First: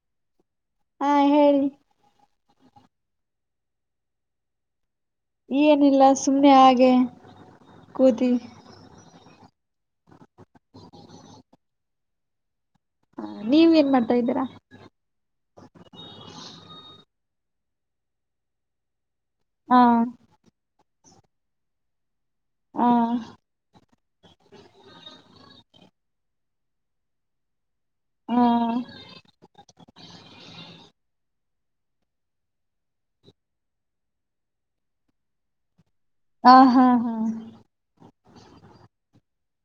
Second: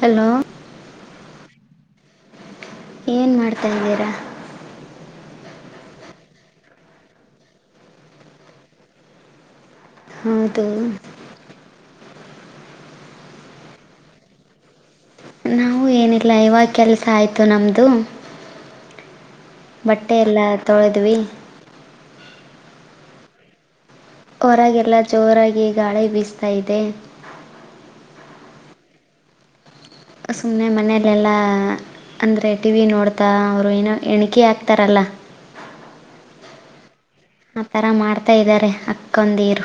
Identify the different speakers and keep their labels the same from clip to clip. Speaker 1: Hello
Speaker 2: ಆಹ ಹೇಳ
Speaker 1: ಏನ್ ಮಾಡ್ತಾದ್ದೀರಾ
Speaker 2: ಏನಿಲ್ಲ ಸುಮ್ಮ್ನೆ ಹಾಗೆ ಕೂತಿ
Speaker 1: ಹೌದು
Speaker 2: ಹ ನೀವ ಏನ್ ಮಾಡ್ತಾ ಇದ್ದೀರಾ
Speaker 1: ನಾವು ಏನಿಲ್ಲ ಇವಾಗ ಕೆಲಸ ಆಯಿತು ನಮ್ಮದು
Speaker 2: ಹಾ
Speaker 1: ಬಟ್ಟೆ ಎಲ್ಲಾ ತೊಳೆದ್ವಿ
Speaker 2: ಹ
Speaker 1: ಹೊರಗೆಲ್ಲ ಜೋರಾಗಿ ಗಾಳಿ ಬೀಸ್ತಾ ಇದೆ
Speaker 2: ಹ್ಮ
Speaker 1: ಸುಮನೆ ಮನ್ನಲ್ಲಾ ಅಂದ್ರೆ ಟಿವ ವಿ ನೋಡ್ತಾ ಅವರು ಏನೋ ಎಣಿಕೆ ಆಕ್ತಾರಲ್ಲ
Speaker 2: ಹಾ ಹಾ ಹಾ
Speaker 1: ಆತರ ಮಾಡ್ತಾ ಇದ್ದಾರೆ ಅಕ್ಕಂದೀರು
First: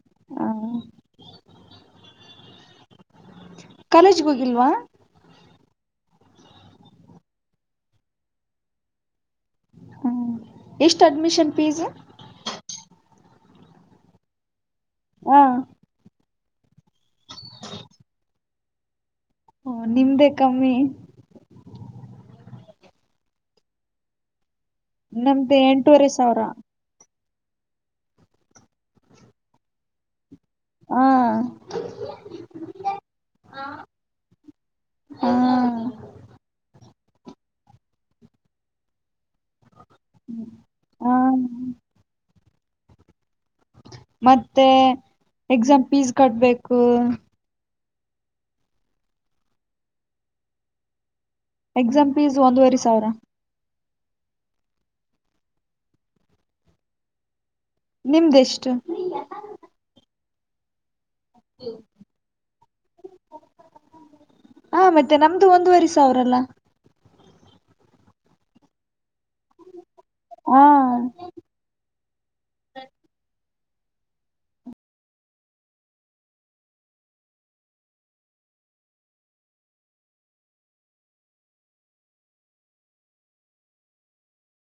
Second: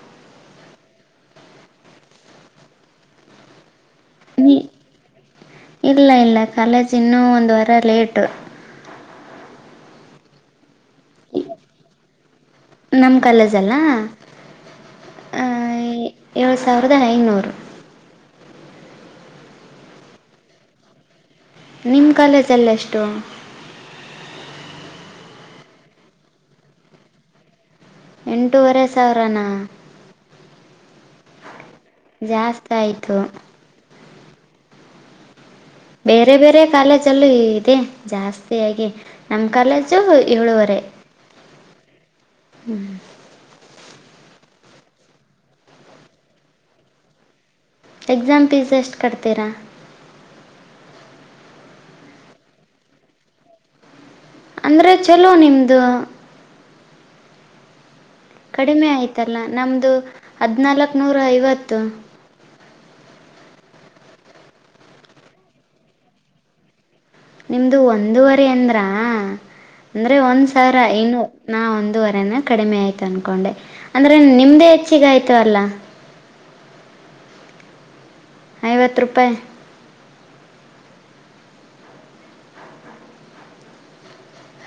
Speaker 2: ಹ ಕಾಲೇಜ್ಗ
Speaker 1: ನೀ
Speaker 2: ಹೋಗಿಲ್ವಾ
Speaker 1: ಇಲ್ಲ ಇಲ್ಲ ಕಾಲೇಜ ಇನ್ನೂ ಒಂದು ವಾರ ಲೇಟು
Speaker 2: ಹ್ಮ ಎಷ್ಟು ಅಡ್ಮಿಷನ್ ಫೀಸ್
Speaker 1: ಗಲಜಲ್ಲ.
Speaker 2: ಹಾ.
Speaker 1: ಏಳು ಸಾವಿರದ ಐನೂರು..
Speaker 2: ಹ ನಿಮ್ದೆ ಕಮ್ಮಿ..
Speaker 1: ನಿಮ್ಮ ಕಾಲೇಜಲ್ಲ ಎಷ್ಟು
Speaker 2: ನಮ್ದು ಎಂಟೂವರೆ ಸಾವಿರ
Speaker 1: ಎಂಟೂವರೆ ಸಾವಿರಾನ
Speaker 2: ಹ್ಮ
Speaker 1: ಜಾಸ್ತ ಆಯ್ತು
Speaker 2: ಹಾ
Speaker 1: ಬೇರೆ ಬೇರೆ ಕಾಲೇಜಲ್ಲೂ ಇದೆ ಜಾಸ್ತಿಯಾಗಿ ನಮ ಕಾಲೇಜ್ ಅ ಏಳುವರೆ
Speaker 2: ಹ
Speaker 1: ಹ್ಮ್
Speaker 2: ಮತ್ತೆ ಎಕ್ಸಾಮ್ ಫೀಸ್ ಕಟ್ಬೇಕು
Speaker 1: ಎಕ್ಸಾಮ್ ಫೀಸ್ ಎಷ್ಟು ಕಟ್ತೀರಾ..
Speaker 2: ಎಕ್ಸಾಮ್ ಫೀಸ್ ಒಂದೂವರೆ ಸಾವಿರ..
Speaker 1: ಅಂದ್ರೆ ಚಲೋ ನಿಮ್ದು..
Speaker 2: ನಿಮ್ದೆಷ್ಟು
Speaker 1: ಕಡಿಮೆ ಆಯತಲ್ಲ ನಮ್ಮದು ಹದಿನಾಲ್ಕು ನೂರ ಐವತ್ತು.
Speaker 2: ಹ ಮತ್ತೆ ನಮ್ದು ಒಂದುವರಿ ಸಾವಿರಲ್ಲ..
Speaker 1: ನಿಮ್ದು ಒಂದೂವರೆ ಅಂದ್ರಾ.. ಅಂದರೆ ಒಂದ್
Speaker 2: ಹ
Speaker 1: ಸರ ಇನ್ನು ನಾ ಒಂದೂವರೆನ ಕಡಿಮೆ ಆಯ್ತು ಅನ್ಕೊಂಡೆ.. ಅಂದ್ರೆ ನಿಮ್ದೇ ಹೆಚ್ಚಗ ಆಯ್ತವಲ್ಲ. ಐವತ್ತು ರೂಪಾಯಿ..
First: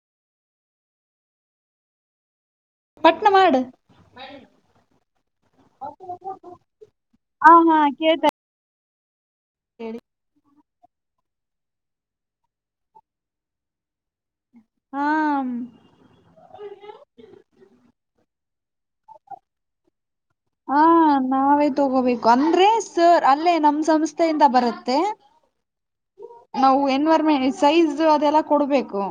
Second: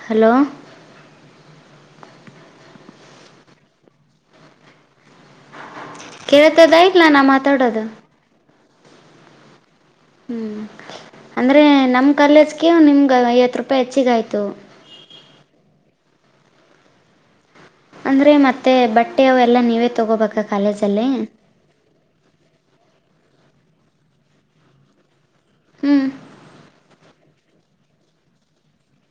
Speaker 1: ಹಲೋ..
Speaker 2: ಪಟ್ನ ಮಾಡಡು.
Speaker 1: ಕೇಳ್ತದ ಇಲ್ಲ ನಾ
Speaker 2: ಹಾ ಹಾ
Speaker 1: ಮಾತಾಡೋದು
Speaker 2: ಕೇಳ್ತ..
Speaker 1: ಹ್ಮ್ ಅಂದ್ರೆ ನಮ್ ಕಾಲೇಜ್ಗೆ ನಿಮ್ಗ ಐವತ್ತು ರೂಪಾಯಿ ಹೆಚ್ಚಿಗ ಆಯ್ತು..
Speaker 2: ಹಾ
Speaker 1: ಅಂದ್ರೆ ಮತ್ತೆ ಬಟ್ಟೆ ಎಲ್ಲಾ ನೀವೇ ತಗೋಬೇಕ
Speaker 2: ಹಾ ನಾವೇ ತಗೋಬೇಕು ಅಂದ್ರೆ ಸ ಅಲ್ಲೇ ನಮ್ಮ್ ಸಂಸ್ಥೆಯಿಂದ ಬರುತ್ತೆ
Speaker 1: ಹ್ಞೂ
Speaker 2: ನಾವು ಎನ್.. ಸೈಜ್ ಅದೆಲ್ಲ ಕೊಡ್ಬೇಕು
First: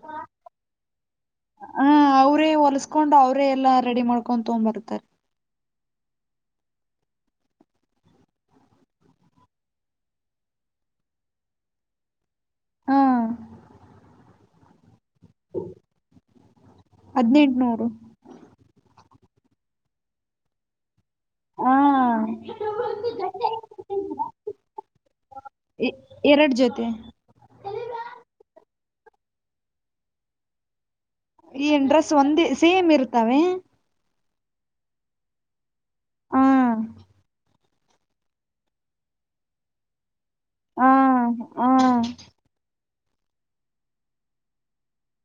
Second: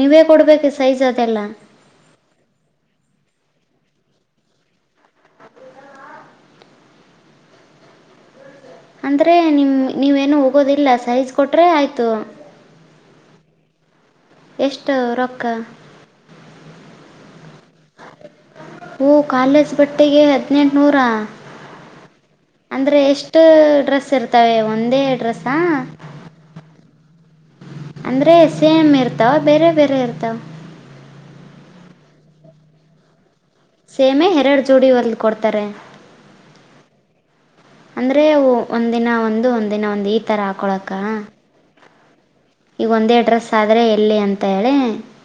Speaker 1: ನೀವೇ ಕೊಡ್ಬೇಕ ಸೈಜ್ ಅ..
Speaker 2: ಹ ಅವ್ರೇ ಹೊಲಸ್ಕೊಂಡು ಅವ್ರೇ ಎಲ್ಲಾ ರೆಡಿ ಮಾಡ್ಕೊಂಡ್ ತಗ್ಂಬರ್ತಾರ..
Speaker 1: ಅಂದ್ರೆ ನಿಮ ನೀವೇನುೂ ಹೋಗೋದಿಲ್ಲ ಸೈಜ್ ಕೊಟರೆ ಆಯ್ತು..
Speaker 2: ಹಾ
Speaker 1: ಎಷ್ಟ ರೊಕ್ಕ..
Speaker 2: ಹದಿನೆಂಟುನೂರು..
Speaker 1: ಓ ಕಾಲೇಜ್ ಬಟ್ಟೆಗೆ ಹದಿನೆಂಟುನೂರಾ..
Speaker 2: ಹಾ
Speaker 1: ಅಂದ್ರೆ ಎಷ್ಟು ಡ್ರೆಸ್ ಇರ್ತವೆ ಒಂದೇ ಡ್ರೆಸ್ಸಾ..
Speaker 2: ಎರಡ್ ಜೊತೆ
Speaker 1: ಅಂದ್ರೆ ಎಸ್ ಎ ಎಂ ಇರ್ತಾವ ಬೇರೆ ಬೇರೆ ಇರ್ತಾವ.
Speaker 2: ಈ ಡ್ರೆಸ್ ಒಂದೇ ಸೇಮ್ ಇರ್ತವೆ.
Speaker 1: ಸೇಮೆ ಎರಡು ಜೋಡಿವರ್ಲ್ ಕೊಡ್ತಾರೆ..
Speaker 2: ಹ್ಮ್
Speaker 1: ಅಂದ್ರೆ ಒಂದಿನ ಒಂದು ಒಂದಿನ ಒಂದ್ ಈ ತರ
Speaker 2: ಹಾ
Speaker 1: ಹಾಕೊಳಕ್ಕ.
Speaker 2: ಹಾ
Speaker 1: ಈಗ ಒಂದೇ ಡ್ರೆಸ್ ಆದರೆ ಎಲ್ಲಿ ಅಂತ ಹೇಳಿ..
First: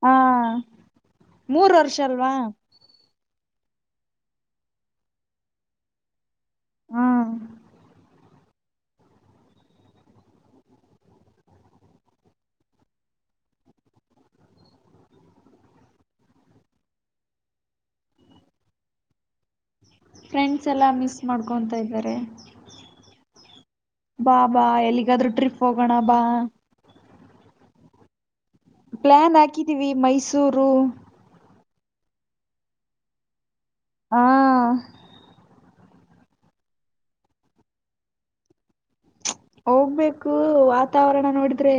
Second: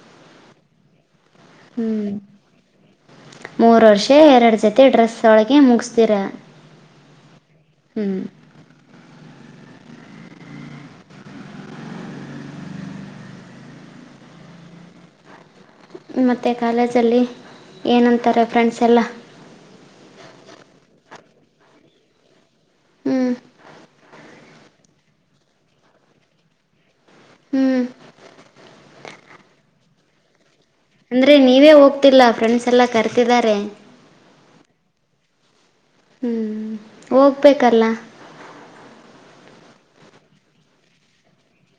Speaker 2: ಹಾ ಮೂರು
Speaker 1: ಹ್ಞೂ
Speaker 2: ವರ್ಷ ಅಲ್ವಾಮತ್ತೆ?
Speaker 1: ಮೂರು ವರ್ಷ ಎರಡು ಜತೆ ಡ್ರೆಸ್ಳಗೆ ಮುಗಿಸ್ತಿರ.
Speaker 2: ಹಾ
Speaker 1: ಹ್ಮ್ ಮ ಕಾಲೇಜಲ್ಲಿ ಅಂತಾರೆ ಫ್ರೆಂಡ್ಸ್ ಎಲ್ಲ..
Speaker 2: ಫ್ರೆಂಡ್ಸ್ ಎಲ್ಲ ಮಿಸ್ ಮಾಡ್ಕೊತಾ ಇದ್ದಾರೆ..
Speaker 1: ಹ್ಮ್..
Speaker 2: ಬಾ ಬಾ ಎಲ್ಲಿಗಾದ್ರೂ ಟ್ರಿಪ್ ಹೋಗೋಣ ಬಾ..
Speaker 1: ಹ್ಮ್
Speaker 2: ಪ್ಲಾನ್ ಹಾಕಿದೀವಿ ಮೈಸೂರು
Speaker 1: ಅಂದ್ರೆ ನೀವೇ ಹೋಗ್ತಿಲ್ಲ ಫ್ರೆಂಡ್ಸ್ ಎಲ್ಲಾ ಕರ್ತಿದಿದ್ದಾರೆ..
Speaker 2: ಹಾ.
Speaker 1: ಹ್ಮ್ ಹೋಗ್ಬೇಕಲ್ಲ.
Speaker 2: ಹೋಗ್ಬೇಕು ವಾತಾವರಣ ನೋಡಿದ್ರೆ.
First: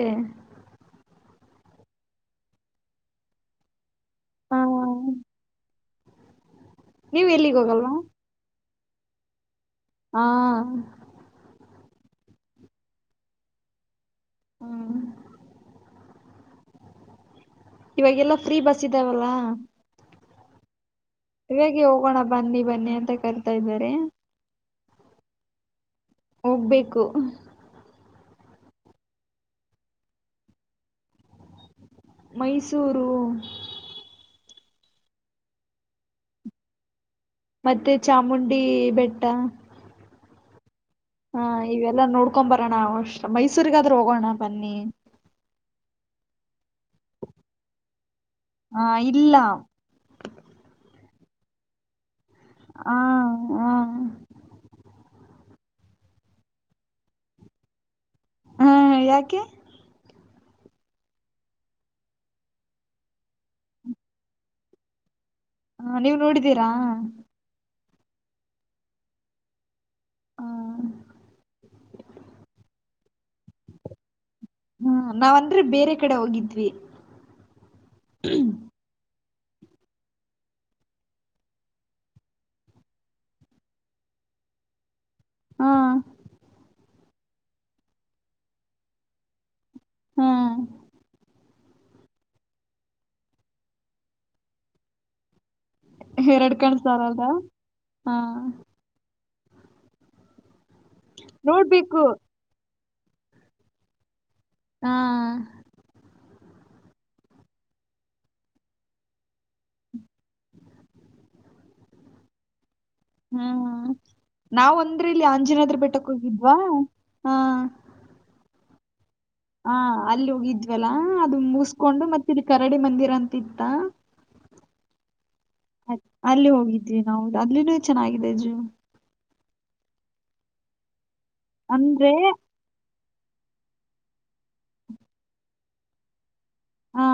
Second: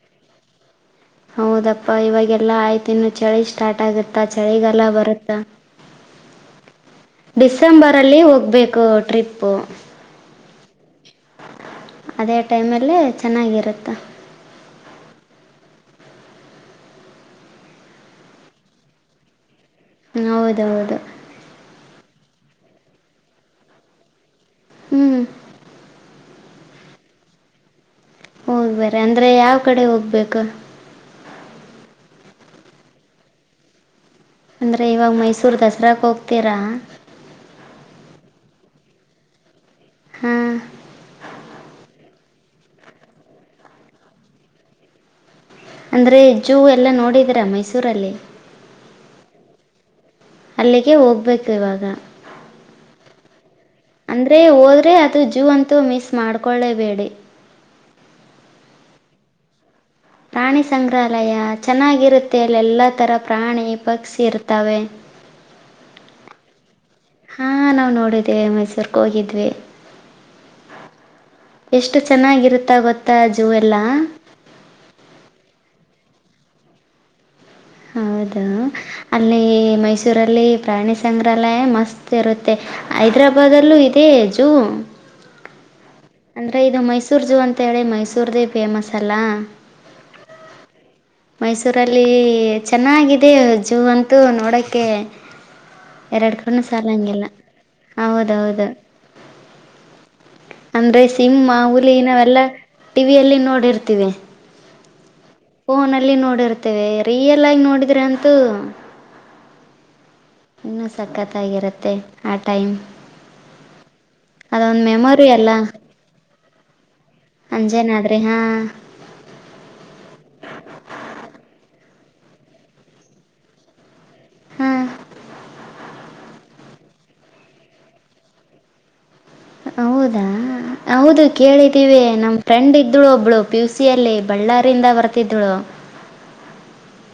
Speaker 1: ಹೌದಪ್ಪಾ ಇವಾಗೆಲ್ಲಾ ಆಯ್ತು ಇನ್ನು ಚಳಿ ಸ್ಟಾರ್ಟ್ ಆಗತ್ತಾ
Speaker 2: ಹಾ
Speaker 1: ಚಳಿಗಲ್ಲ ಬರುತ್ತಾ
Speaker 2: ನೀವ್ ಎಲ್ಲಿಗ್ ಹೋಗಲ್ವಾ
Speaker 1: ಡಿಸೆಂಬರ್ ಅಲ್ಲಿ ಹೋಗ್ಬೇಕು ಟ್ರಿಪ್ಪು..
Speaker 2: ಹಾ..
Speaker 1: ಅದೇ ಟೈಮಲ್ಲೇ ಚೆನ್ನಾಗಿರುತ್ತೆ..
Speaker 2: ಹ್ಮ್ ಇವಾಗೆಲ್ಲ ಫ್ರೀ ಬಸ್ ಇದ್ದಾವಲ್ಲ
Speaker 1: ಹೌದೌದು
Speaker 2: ಹ ಹೇಗೆ ಹೋಗೋಣ ಬನ್ನಿ ಬನ್ನಿ ಅಂತ ಕರಿತಾ ಇದ್ದಾರೆ
Speaker 1: ಹ್ಮ್
Speaker 2: ಹೋಗ್ಬೇಕು
Speaker 1: ಹೋಗ್ಬೇರ ಅಂದ್ರೆ ಯಾವ ಕಡೆ ಹೋಗ್ಬೇಕು
Speaker 2: ಮೈಸೂರು
Speaker 1: ಅಂದ್ರೆ ಇವಾಗ ಮೈಸೂರು ದಸರಾಕ್ಕೆ ಹೋಗ್ತೀರಾ
Speaker 2: ಮತ್ತೆ ಚಾಮುಂಡಿ ಬೆಟ್ಟ
Speaker 1: ಹಾ
Speaker 2: ಹಾ ಇವೆಲ್ಲಾ ನೋಡ್ಕೊ್ ಬರೋಣ ಅಷ್ಟ ಮೈಸೂರಿಗಾದ್ರೂ ಹೋಗೋಣ ಬನ್ನಿ
Speaker 1: ಅಂದ್ರೆ ಜೂ ಎಲ್ಲ ನೋಡಿದೀರಾ ಮೈಸೂರಲ್ಲಿ
Speaker 2: ಹಾ ಇಲ್ಲ
Speaker 1: ಅಲ್ಲಿಗೆ ಹೋಗ್ಬೇಕು ಇವಾಗ
Speaker 2: ಹ ಹ
Speaker 1: ಅಂದ್ರೆ ಹೋದ್ರೆ ಅದು ಜೂ ಅಂತೂ ಮಿಸ್ ಮಾಡ್ಕೊೊಳ್ಳೇಬೇಡಿ
Speaker 2: ಹ್ಮ್ ಯಾಕೆ
Speaker 1: ಪ್ರಾಣಿ ಸಂಗ್ರಹಾಲಯ ಚೆನ್ನಾಗಿರುತ್ತೆ ಅಲ್ಲಿ ಎಲ್ಲ ತಥರ ಪ್ರಾಣಿ ಪಕ್ಷಿ ಇರ್ತವೆ
Speaker 2: ಹ ನೀವು ನೋಡಿದ್ದೀರಾ
Speaker 1: ನೋಡಿದೆೇವೆ ಮೈಸೂರ್ಗೆ ಹೋಗಿದ್ವಿ
Speaker 2: ಹ
Speaker 1: ಎಷ್ಟು ಚೆನ್ನಾಗಿರುತ್ತಾ ಗೊತ್ತಾ ಜೂ ಎಲ್ಲ
Speaker 2: ಹ್ಮ ನಾವಂದ್ರೆ ಬೇರೆ ಕಡೆ ಹೋಗಿದ್ವಿ
Speaker 1: ಹೌದು ಅಲ್ಲಿ ಮೈಸೂರಲ್ಲಿ ಪ್ರಾಣಿ ಸಂಗ್ರಹಾಲಯ ಮಸ್ತ್ ಇರುತ್ತೆ ಹೈದ್ರಾಬಾದಲ್ಲೂ ಇದೆಜು
Speaker 2: ಹಾ
Speaker 1: ಅಂದ್ರೆ ಇದು ಮೈಸೂರ್ ಜಝು ಅಂತ ಹೇಳಿ ಮೈಸೂರ್ದೇ ಫೇಮಸ್ ಅಲ್ಲ
Speaker 2: ಹ್ಮ್
Speaker 1: ಮೈಸೂರಲ್ಲಿ ಚೆನ್ನಾಗಿದೆ ಜೂ ಅಂತೂ ನೋಡೋಕ್ಕೆ ಎರಡ್ ಕಡನ
Speaker 2: ಕಣ್ ಸಾರದ
Speaker 1: ಸಾಲಂಗಗೆಿಲ್ಲ
Speaker 2: ಹಾ
Speaker 1: ಹೌದೌದು ಅಂದ್ರೆ ಸಿಮ ಹುಲಿ
Speaker 2: ನೋಡ್ಬೇಕು
Speaker 1: ನಾವೆಲ್ಲಾ ಟಿವಿಯಲ್ಲಿ ನೋಡಿರ್ತಿೀವಿ
Speaker 2: ಹಾ
Speaker 1: ಫೋನಲ್ಲಿ ನೋಡಿರ್ತೇವೆ ರಿಯಲ್ ಆಗಿ ನೋಡಿದ್ರೆ ಅಂತೂ ಇನ್ನುೂ ಸಖತ್ತಾಗಿರುತ್ತೆ ಆ ಟೈಮ್
Speaker 2: ಹ್ಮ್ ನಾವ
Speaker 1: ಅದೊಂದು
Speaker 2: ಒಂದ್ರಿ ಇಲ್ಲಿ
Speaker 1: ಮೆಮೊರಿ
Speaker 2: ಆಂಜನಾದ್ರ ಬೆಟಕ್ ಹೋಗಿದ್ವಾ ಹಾ
Speaker 1: ಅಂಜೇನಾದ್ರಿ ಹಾ
Speaker 2: ಹಾ ಅಲ್ಲಿ ಹೋಗಿದ್ವಲ್ಲಾ ಅದು ಮುಸ್ಕೊಂಡು ಮತ್ತ ಇಲ್ಲಿ ಕರಡಿ ಮಂದಿರ ಅಂತ ಇತ್ತ
Speaker 1: ಹಾಂ
Speaker 2: ಅಲ್ಲಿ ಹೋಗಿದ್ವಿ ನಾವು ಅಲ ಚೆನ್ನಾಗಿದೆ ಅಜು
Speaker 1: ಹೌದಾ ಹೌದು ಕೇಳಿದ್ದೀವಿ
Speaker 2: ಅಂದ್ರೆ
Speaker 1: ನಮ್ ಫ್ರೆಂಡ ಇದಳು ಒಬ್ಳು ಪಿುಸಿಯಲ್ಲಿ ಬಳ್ಳಾರಿಂದ ಬರ್ತಿದಳು
Speaker 2: ಹಾ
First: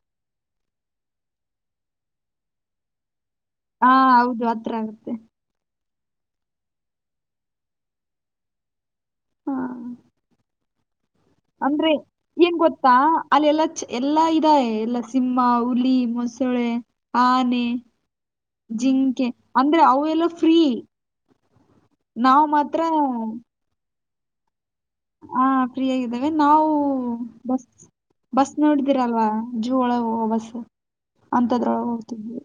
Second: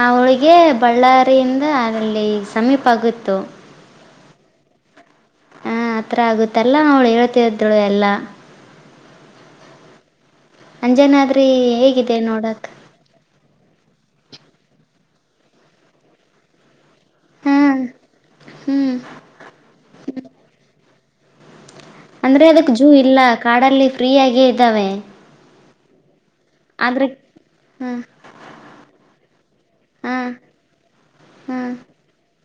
Speaker 1: ಆ ಹಳಿಗೆ ಬಳ್ಳಾರಿಯಿಂದ ಅಲ್ಲಿ ಸಮೀಪ ಆಗತ್ತು
Speaker 2: ಹಾ ಹೌದು ಆತ್ರ ಆಗತ್ತೆ
Speaker 1: ಹ ಆತ್ರ ಆಗುತ್ತಲ್ಲ ಅವಳು ಹೇಳ್ತಿದ್ಳು ಎಲ್ಲಾ
Speaker 2: ಹಾ
Speaker 1: ಅಂಜಾನ
Speaker 2: ಅಂದ್ರೆ ಏನ್ ಗೊತ್ತಾ ಅಲ್ಲ ಎಲ್ಲ ಎಲ್ಲಾ ಇದಾರೆ ಎಲ್ಲ ಸಿಂಹ ಹುಲಿ ಮೊಸಳೆ ಆನೆ
Speaker 1: ಹಾಂ ಹ್ಞೂ
Speaker 2: ಜಿಂಕೆ ಅಂದ್ರೆ ಅವ ಎಲ್ಲ ಫ್ರೀ
Speaker 1: ಅಂದ್ರೆ
Speaker 2: ನಾವ್
Speaker 1: ಅದಕ್
Speaker 2: ಮಾತ್ರ
Speaker 1: ಜೂ ಇಲ್ಲ ಕಾಡಲ್ಲಿ ಫ್ರೀ ಆಗೇ ಇದ್ದಾವೆ
Speaker 2: ಆ ಫ್ರೀ ಆಗಿದ್ದಾವೆ ನಾವು
Speaker 1: ಆದರೆ
Speaker 2: ಬಸ್
Speaker 1: ಹಾಂ
Speaker 2: ಬಸ್ ನೋಡಿದೀರ ಅಲ್ವಾ ಜೂ ಒಳಗ ಹೋಗ
Speaker 1: ಹಾಂ
Speaker 2: ಬಸ್
Speaker 1: ಹಾಂ
Speaker 2: ಅಂತದ್ರೊಳಗೆ ಹೋಗ್ತ್ವಿ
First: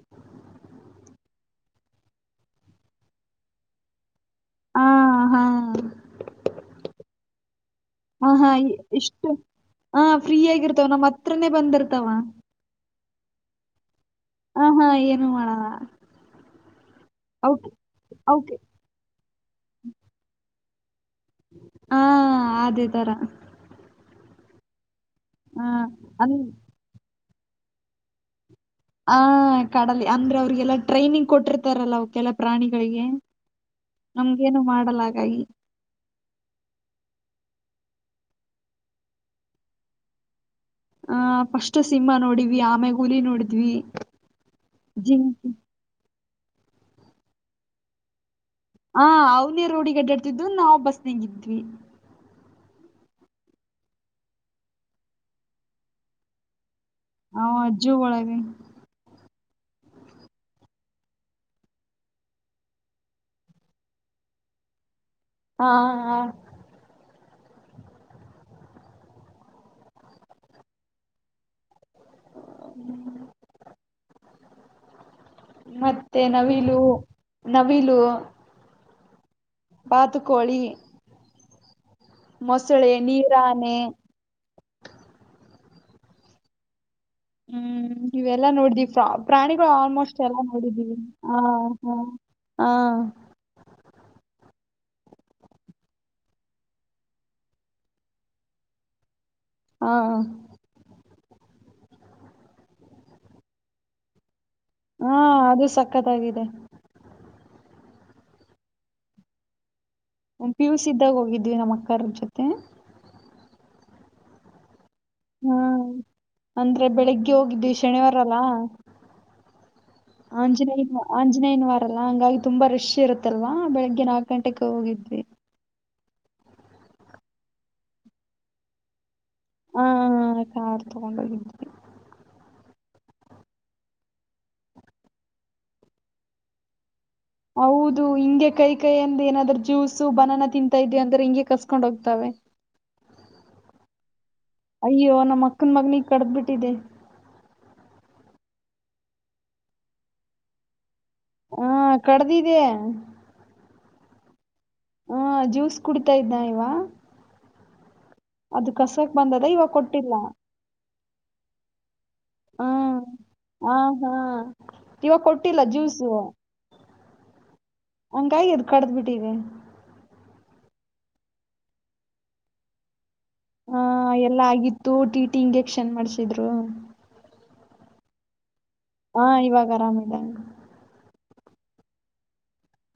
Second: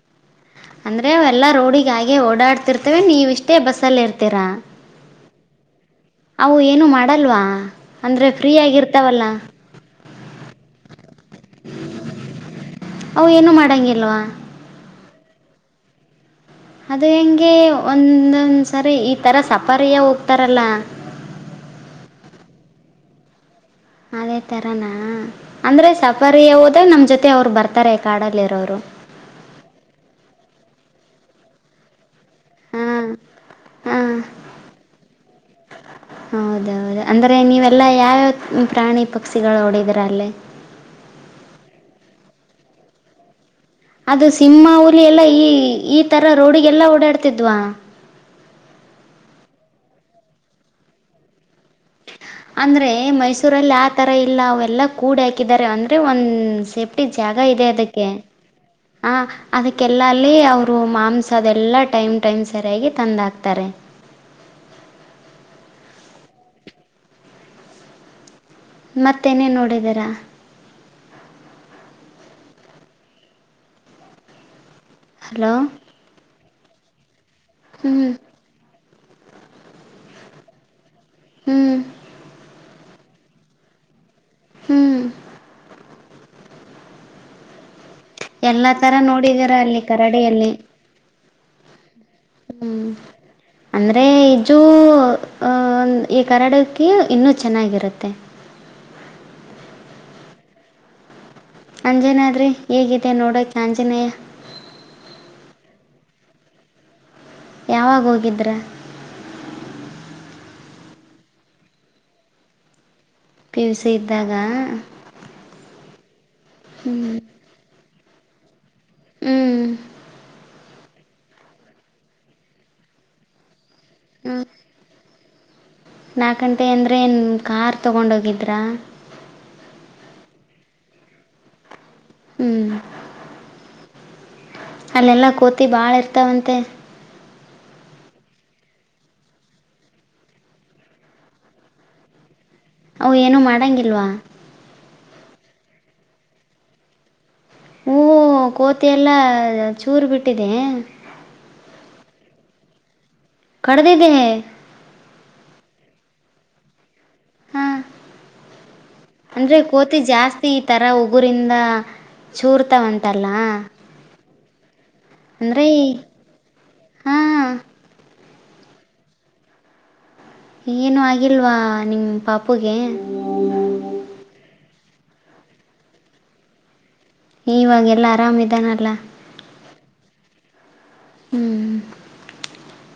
Speaker 1: ಎಲ್ಲ ರೋಡಿಗ ಆಗೆ ಓಡಾಡ್ತಿರ್ತೇವೆ ನೀವು ಇಷ್ಟೇ ಬಸ್ಸಲ್ಲಿ ಇರ್ತೀರಾ
Speaker 2: ಹ್ಮ
Speaker 1: ಅವು ಏನು ಮಾಡಲ್ವಾ ಅಂದ್ರೆ
Speaker 2: ಹ ಹಾ
Speaker 1: ಫ್ರೀ
Speaker 2: ಇ-
Speaker 1: ಆಗಿರ್ತಾವಲ್ಲ
Speaker 2: ಇಷ್ಟು ಹ ಫ್ರೀ ಆಗಿರ್ತವ ನಮ್ಮ ಹತ್ರನೆೇ ಬಂದಿರ್ತಾವ
Speaker 1: ಅವು ಏನು ಮಾಡಂಗಲ್ವಾ
Speaker 2: ಹ ಹಾ ಏನು ಮಾಡಲ್ಲ
Speaker 1: ಅದು ಹೆಂಗೆ
Speaker 2: ಅವಕ್ ಅವಕ್
Speaker 1: ಒಂದೊಂದ್ಸರಿ ಈ ತರ ಸಪಾರಿಯ ಹೋಗ್ತಾರಲ್ಲ
Speaker 2: ಹಾ ಅದೇತರ
Speaker 1: ಅದೇ ತರಾನ ಅಂದ್ರೆ ಸಫಾರಿ
Speaker 2: ಅಂದ
Speaker 1: ಹೋದ ನಮ್ ಜೊತೆ ಅವ್ರು ಬರ್ತಾರೆ ಕಾಡಲ್ಲಿ ಇರೋರು
Speaker 2: ಹ ಕಡಲಿ ಅಂದ್ರೆ ಅವ್ರಿಗೆಲ್ಲ ಟ್ರೈನಿಂಗ್ ಕೊಟ್ಟಿರ್ತಾರಲ್ಲ ಅವ ಕೆಲ ಪ್ರಾಣಿಗಳಿಗೆ
Speaker 1: ಹಾ
Speaker 2: ನಮ್ಗೇನು ಮಾಡಲ್ಲ ಹಾಗಾಗಿ
Speaker 1: ಹೌದೌದು ಅಂದ್ರೆ ನೀವೆ ಅಲ್ಲ ಯಾವ್ಯಾವ ಪ್ರಾಣಿ ಪಕ್ಷಿಗಳು ಹೊಡಿದ್ರ ಅಲ್ಲೇ
Speaker 2: ಆ ಫಸ್ಟ್ ಸಿಂಹಾ ನೋಡವಿ ಆಮೇ ಹುಲಿ ನೋಡಿದವಿ
Speaker 1: ಅದು ಸಿಂಹ ಹುಲಿ ಎಲ್ಲಾ ಈ ಈ ತರ ರೋಡಿಗೆಲ್ಲಾ ಓಡಾಡ್ತಿದ್ವಾ
Speaker 2: ಹ ಅವ್ನೇ ರೋಡಿ ಗಡ್ಡಾಡ್ತಿದ್ದು ನಾವು ಬಸ್ನಗಿದ್ವಿ
Speaker 1: ಚಿ ಚಾ [unintelligible] ಅಂದ್ರೆ ಮೈಸೂರಲ್ಲಿ ಆ ತರ ಇಲ್ಲ ಅವೆಲ್ಲ ಕೂಡಿ ಹಾಕಿದಿದ್ದಾರೆ ಅಂದ್ರೆ ಒಂದ್ ಸೇಪ್ ಒಟ್ಟಿ ಜಾಗ
Speaker 2: ಆ
Speaker 1: ಇದೆ
Speaker 2: ಜೂ
Speaker 1: ಅದಕ್ಕೆ
Speaker 2: ಒಳಗೆ
Speaker 1: ಹ ಅದಕ್ಕೆಲ್ಲಲ್ಲಿ ಅವರು ಮಾಂಸ ಅದೆಲ್ಲ ಟೈಮ್ ಟೈಮ್ ಸರಿಯಾಗಿ ತಂದು ಹಾಕ್ತಾರೆ ಹಮ್ [inaudible]
Speaker 2: ಹಾ ಹಾ
Speaker 1: ಮತ್ತೇನೇ ನೋಡಿದರಾ ಹಲೋ
Speaker 2: ಮತ್ತೆ ನವಿಲು ನವಿಲು
Speaker 1: ಹ್ಮ್
Speaker 2: ಬಾತುಕೋಳಿ
Speaker 1: ಹ್ಮ್
Speaker 2: ಮೊಸಳೆ ನೀರಾನೆೆ
Speaker 1: ಹ್ಮ್
Speaker 2: ಹ್ಮ್ ನೀವೆಲ್ಲಾ
Speaker 1: ಎಲ್ಲಾ
Speaker 2: ನೋಡಿದೀವಿ
Speaker 1: ತರ
Speaker 2: ಪ್ರ
Speaker 1: ನೋಡಿದೀರ
Speaker 2: ಪ್ರಾಣಿಗಳು
Speaker 1: ಅಲ್ಲಿ
Speaker 2: ಆಲ್ಮೋಸ್ಟ್ ಎಲ್ಲಾ
Speaker 1: ಕರಡಿಯಲ್ಲಿ
Speaker 2: ನೋಡಿದಿವವಿ ಹ್ಮ ಹಾ
Speaker 1: ಅಂದ್ರೆ ಈಜು ಈ ಕರಡಕ್ಕೆ ಇನ್ನೂ ಚೆನ್ನಾಗಿರುತ್ತೆ. ಹಮ್ [inaudible]
Speaker 2: ಹಾ
Speaker 1: ಆಂಜನಯ ಆದ್ರಿ ಹೇಗಿದೆ ನೋಡೋಕ ಆಂಜನೇಯ
Speaker 2: ಹಾ ಅದು ಸಕ್ಕತ್ತಾಗಿದೆ.
Speaker 1: ಯಾವಾಗ ಹೋಗಿದ್ರೆ
Speaker 2: ಪಿ ಯು ಸಿ ಇದ್ದಾಗ ಹೋಗಿದ್ವಿ ನಮ್ಮ ಅಕ್ಕ ಜೊತೆ
Speaker 1: ಪಿವಿಸಿ ಇದ್ದಾಗ
Speaker 2: ಹ್ಮ್ ಅಂದ್ರೆ ಬೆಳಿಗ್ಗೆ ಹೋಗಿದ್ದ್ವಿ ಶನಿವಾರಲ್ಲ
Speaker 1: ಹ್ಮ್
Speaker 2: ಆಂಜನೇಯ ಆಂಜನೇಯನ ವಾರಲ್ಲಾ ಹಂಗಾಗಿ ತುಂಬಾ ರಶ್ ಇರುತ್ತಲ್ ಬೆಳಿಗ್ಗೆ ನಾಲ್ಕು
Speaker 1: ಹ್ಞೂ
Speaker 2: ಗಂಟೆ ಹೋಗಿದ್ವಿ.
Speaker 1: ನಾಲ್ಕು ಗಂಟೆ ಅಂದ್ರೆ ಏನು ಕಾರ್ ತಗೊಂಡೋಗಿದ್ರಾ?
Speaker 2: ಹ ಹ ಕಾರ್ ತಗೊಂಡ ಹೋಗಿದ್ವಿ.
Speaker 1: ಹ್ಮ್ ಅಲ್ಲೆಲ್ಲಾ ಕೋತಿ ಬಾಳ ಇರ್ತಾವಂತೆ
Speaker 2: ಹೌದು ಹಿಂಗೆ ಕೈ ಕೈಯಂದ ಏನಾದ್ರೂ ಜ್ಯೂಸ್ ಬನನ ತಿಂತಾ ಇದದೆ ಅಂದ್ರೆ ಹಿಂಗೆ ಕಸ್ಕೊಂಡ್ ಹೋಗ್ತಾವ
Speaker 1: ಅ ಏನು ಮಾಡಂಗಿಲ್ವಾ?
Speaker 2: ಅಯ್ಯೋ ನಮ್ಮ ಮಕ್ಕನ್ ಮಗನಗ ಕಡದ್ ಬಿಟ್ಟಿದೆೆ
Speaker 1: ಹೂವು ಕೋತಿೆಲ್ಲ ಚೂರು ಬಿಟ್ಟಿದೆ
Speaker 2: ಹಾ ಕಡ್ದಿದೆೆ
Speaker 1: ಕದಿದೆ
Speaker 2: ಹಾ ಜ್ಯೂಸ್ ಕುಡ್ತಾ ಇದ ಇವ
Speaker 1: ಹಾ
Speaker 2: ಅದು ಕಸಕ್ ಬಂದದ
Speaker 1: ಅಂದ್ರೆ
Speaker 2: ಇವಾಗ
Speaker 1: ಕೋತಿ
Speaker 2: ಕೊಟ್ಟಿಲ್ಲ
Speaker 1: ಜಾಸ್ತಿ ಈ ತರ ಉಗುರಿಂದ
Speaker 2: ಹ್ಮ್
Speaker 1: ಚೂರ್ತಾವಂತಲ್ಲ
Speaker 2: ಹ ಹಾ ಇವಾಗ ಕೊಟ್ಟಿಲ್ಲ
Speaker 1: ಅಂದ್ರೆ
Speaker 2: ಜ್ಯೂಸು
Speaker 1: ಹಾ
Speaker 2: ಹಂಗಾಗಿ ಎದ್ ಕಡ್ದ್ ಬಿಟ್ಟೀವಿ
Speaker 1: ಏನು ಆಗಿಲ್ವಾ ನಿಮ ಪಾಪುಗೆ
Speaker 2: ಹಾ ಎಲ್ಲಾ ಆಗಿತ್ತು ಟಿ ಟಿ ಇಂಜೆಕ್ಷನ್ ಮಾಡ್ಸಿದ್ರು
Speaker 1: ಇವಾಗೆಲ್ಲಾ ಆರಾಮ್ ಇದ
Speaker 2: ಹಾ ಇವಾಗ ಆರಾಮ್ದಾನೆ
Speaker 1: ಹ್ಮ್